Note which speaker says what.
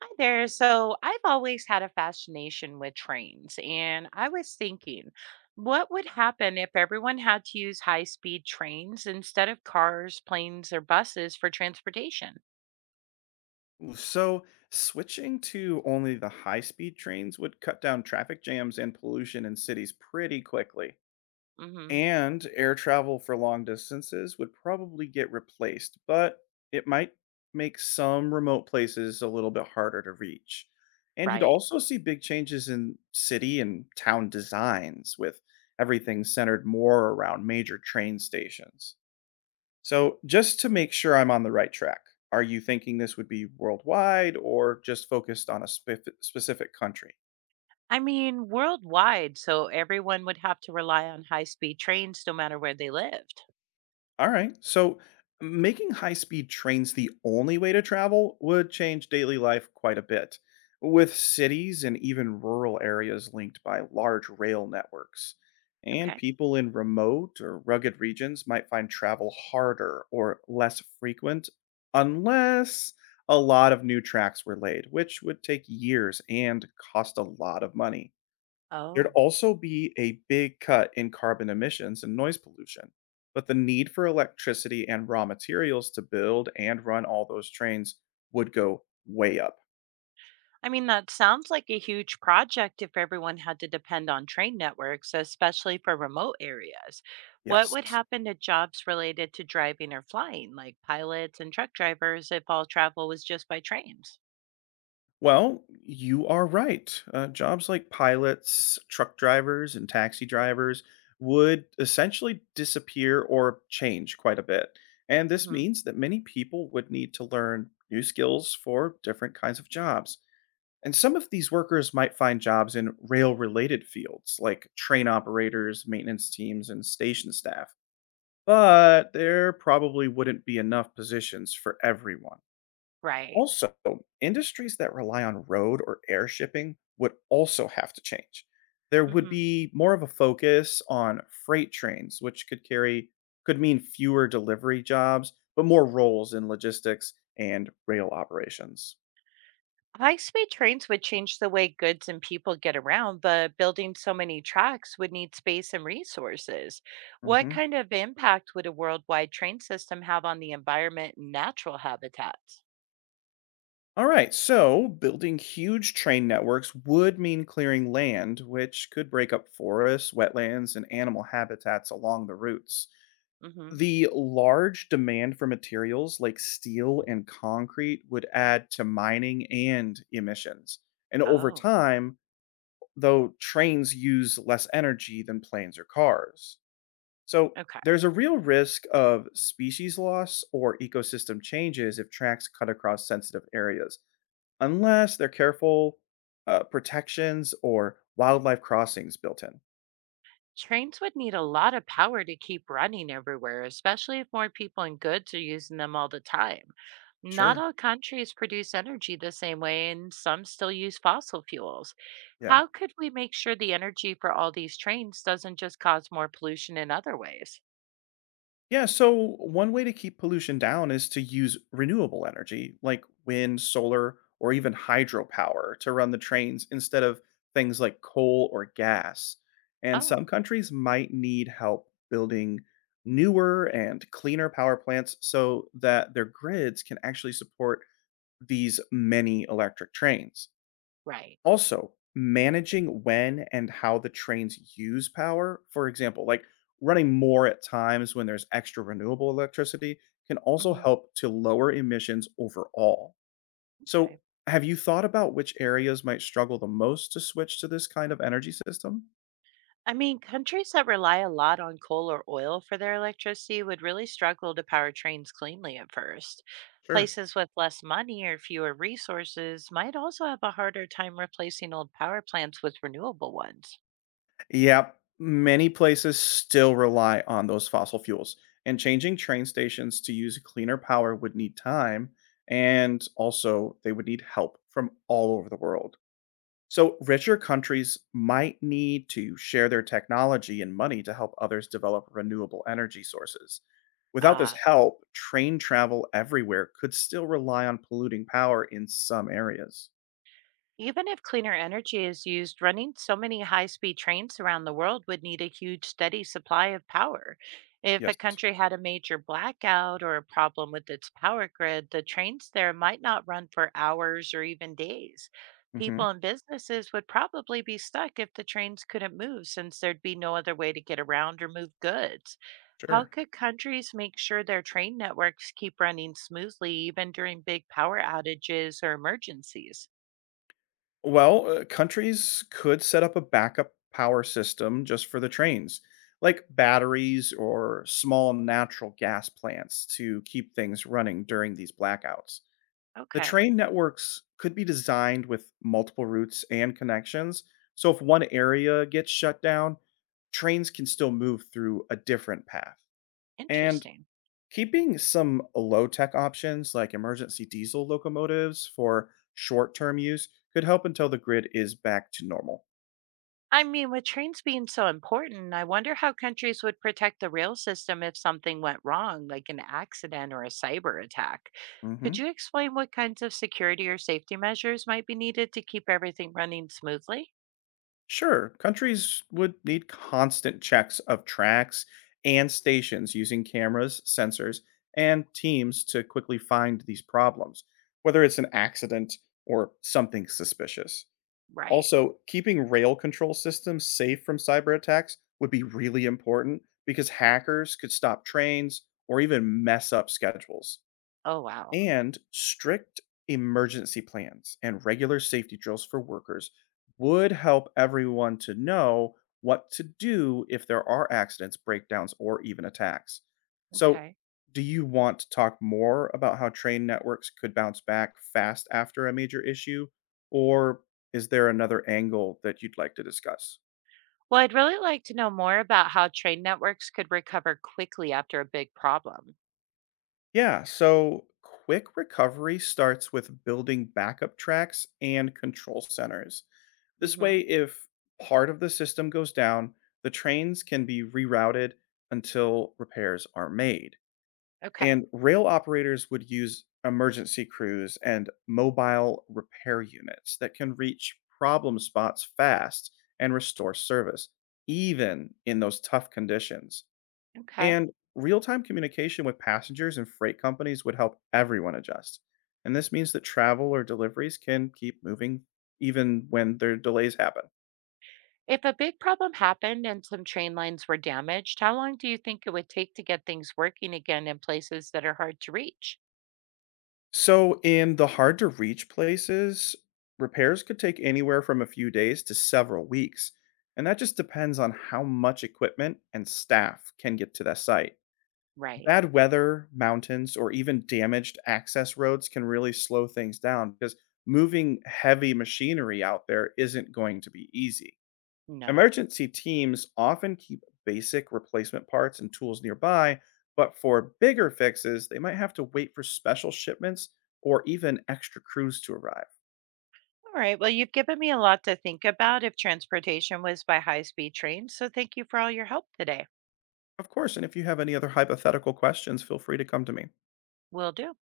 Speaker 1: Hi there. So I've always had a fascination with trains, and I was thinking, what would happen if everyone had to use high-speed trains instead of cars, planes, or buses for transportation?
Speaker 2: So, switching to only the high speed trains would cut down traffic jams and pollution in cities pretty quickly.
Speaker 1: hmm
Speaker 2: And air travel for long distances would probably get replaced, but it might make some remote places a little bit harder to reach. And you'd
Speaker 1: Right.
Speaker 2: also see big changes in city and town designs, with everything centered more around major train stations. So, just to make sure I'm on the right track, are you thinking this would be worldwide or just focused on a specific country?
Speaker 1: I mean, worldwide, so everyone would have to rely on high-speed trains no matter where they lived.
Speaker 2: Alright, so making high-speed trains the only way to travel would change daily life quite a bit, with cities and even rural areas linked by large rail networks. And
Speaker 1: Okay.
Speaker 2: people in remote or rugged regions might find travel harder or less frequent unless a lot of new tracks were laid, which would take years and cost a lot of money. There'd
Speaker 1: Oh.
Speaker 2: also be a big cut in carbon emissions and noise pollution. But the need for electricity and raw materials to build and run all those trains would go way up.
Speaker 1: I mean, that sounds like a huge project if everyone had to depend on train networks, especially for remote areas. What would
Speaker 2: Yes.
Speaker 1: happen to jobs related to driving or flying, like pilots and truck drivers, if all travel was just by trains?
Speaker 2: Well, you are right. Jobs like pilots, truck drivers, and taxi drivers would essentially disappear or change quite a bit. And this
Speaker 1: hmm
Speaker 2: means that many people would need to learn new skills for different kinds of jobs. And some of these workers might find jobs in rail related fields like train operators, maintenance teams, and station staff, but there probably wouldn't be enough positions for everyone.
Speaker 1: Right.
Speaker 2: Also, industries that rely on road or air shipping would also have to change. There would
Speaker 1: hmm
Speaker 2: be more of a focus on freight trains, which could mean fewer delivery jobs, but more roles in logistics and rail operations.
Speaker 1: High speed trains would change the way goods and people get around, but building so many tracks would need space and resources. What
Speaker 2: Mhm.
Speaker 1: kind of impact would a worldwide train system have on the environment and natural habitats?
Speaker 2: All right, so building huge train networks would mean clearing land, which could break up forests, wetlands, and animal habitats along the routes.
Speaker 1: hmm
Speaker 2: The large demand for materials like steel and concrete would add to mining and emissions. And over
Speaker 1: Oh.
Speaker 2: time, though, trains use less energy than planes or cars. So
Speaker 1: Okay.
Speaker 2: there's a real risk of species loss or ecosystem changes if tracks cut across sensitive areas unless they're careful, protections or wildlife crossings built in.
Speaker 1: Trains would need a lot of power to keep running everywhere, especially if more people and goods are using them all the time. Not
Speaker 2: Sure.
Speaker 1: all countries produce energy the same way, and some still use fossil fuels.
Speaker 2: Yeah.
Speaker 1: How could we make sure the energy for all these trains doesn't just cause more pollution in other ways?
Speaker 2: Yeah. So, one way to keep pollution down is to use renewable energy like wind, solar, or even hydropower to run the trains instead of things like coal or gas. And
Speaker 1: Oh,
Speaker 2: some countries might need help building newer and cleaner power plants so that their grids can actually support these many electric trains.
Speaker 1: right.
Speaker 2: Also, managing when and how the trains use power, for example, like running more at times when there's extra renewable electricity, can also
Speaker 1: hmm
Speaker 2: help to lower emissions overall. So,
Speaker 1: Okay.
Speaker 2: have you thought about which areas might struggle the most to switch to this kind of energy system?
Speaker 1: I mean, countries that rely a lot on coal or oil for their electricity would really struggle to power trains cleanly at first.
Speaker 2: Sure.
Speaker 1: Places with less money or fewer resources might also have a harder time replacing old power plants with renewable ones.
Speaker 2: Yep. Many places still rely on those fossil fuels, and changing train stations to use cleaner power would need time, and also they would need help from all over the world. So, richer countries might need to share their technology and money to help others develop renewable energy sources. Without this
Speaker 1: Ah.
Speaker 2: help, train travel everywhere could still rely on polluting power in some areas.
Speaker 1: Even if cleaner energy is used, running so many high speed trains around the world would need a huge, steady supply of power. If a
Speaker 2: Yes.
Speaker 1: country had a major blackout or a problem with its power grid, the trains there might not run for hours or even days.
Speaker 2: Hmm.
Speaker 1: People and businesses would probably be stuck if the trains couldn't move since there'd be no other way to get around or move goods. How
Speaker 2: Sure.
Speaker 1: could countries make sure their train networks keep running smoothly even during big power outages or emergencies?
Speaker 2: Well, countries could set up a backup power system just for the trains, like batteries or small natural gas plants to keep things running during these blackouts. The
Speaker 1: Okay.
Speaker 2: train networks could be designed with multiple routes and connections, so if one area gets shut down, trains can still move through a different path. And
Speaker 1: Interesting.
Speaker 2: keeping some low tech options like emergency diesel locomotives for short term use could help until the grid is back to normal.
Speaker 1: I mean, with trains being so important, I wonder how countries would protect the rail system if something went wrong, like an accident or a cyber attack. Could
Speaker 2: Mhm.
Speaker 1: you explain what kinds of security or safety measures might be needed to keep everything running smoothly?
Speaker 2: Sure, countries would need constant checks of tracks and stations using cameras, sensors, and teams to quickly find these problems, whether it's an accident or something suspicious.
Speaker 1: Right.
Speaker 2: Also, keeping rail control systems safe from cyber attacks would be really important because hackers could stop trains or even mess up schedules.
Speaker 1: Oh, wow.
Speaker 2: And strict emergency plans and regular safety drills for workers would help everyone to know what to do if there are accidents, breakdowns, or even attacks. So,
Speaker 1: Okay.
Speaker 2: do you want to talk more about how train networks could bounce back fast after a major issue? Or is there another angle that you'd like to discuss?
Speaker 1: Well, I'd really like to know more about how train networks could recover quickly after a big problem.
Speaker 2: Yeah, so quick recovery starts with building backup tracks and control centers. This
Speaker 1: Mm-hmm.
Speaker 2: way, if part of the system goes down, the trains can be rerouted until repairs are made.
Speaker 1: Okay.
Speaker 2: And rail operators would use emergency crews and mobile repair units that can reach problem spots fast and restore service, even in those tough conditions.
Speaker 1: Okay.
Speaker 2: And real time communication with passengers and freight companies would help everyone adjust. And this means that travel or deliveries can keep moving even when their delays happen.
Speaker 1: If a big problem happened and some train lines were damaged, how long do you think it would take to get things working again in places that are hard to reach?
Speaker 2: So, in the hard to reach places, repairs could take anywhere from a few days to several weeks. And that just depends on how much equipment and staff can get to that site.
Speaker 1: Right.
Speaker 2: Bad weather, mountains, or even damaged access roads can really slow things down because moving heavy machinery out there isn't going to be easy.
Speaker 1: No.
Speaker 2: Emergency teams often keep basic replacement parts and tools nearby, but for bigger fixes, they might have to wait for special shipments or even extra crews to arrive.
Speaker 1: All right. Well, you've given me a lot to think about if transportation was by high speed train. So thank you for all your help today.
Speaker 2: Of course, and if you have any other hypothetical questions, feel free to come to me.
Speaker 1: Will do.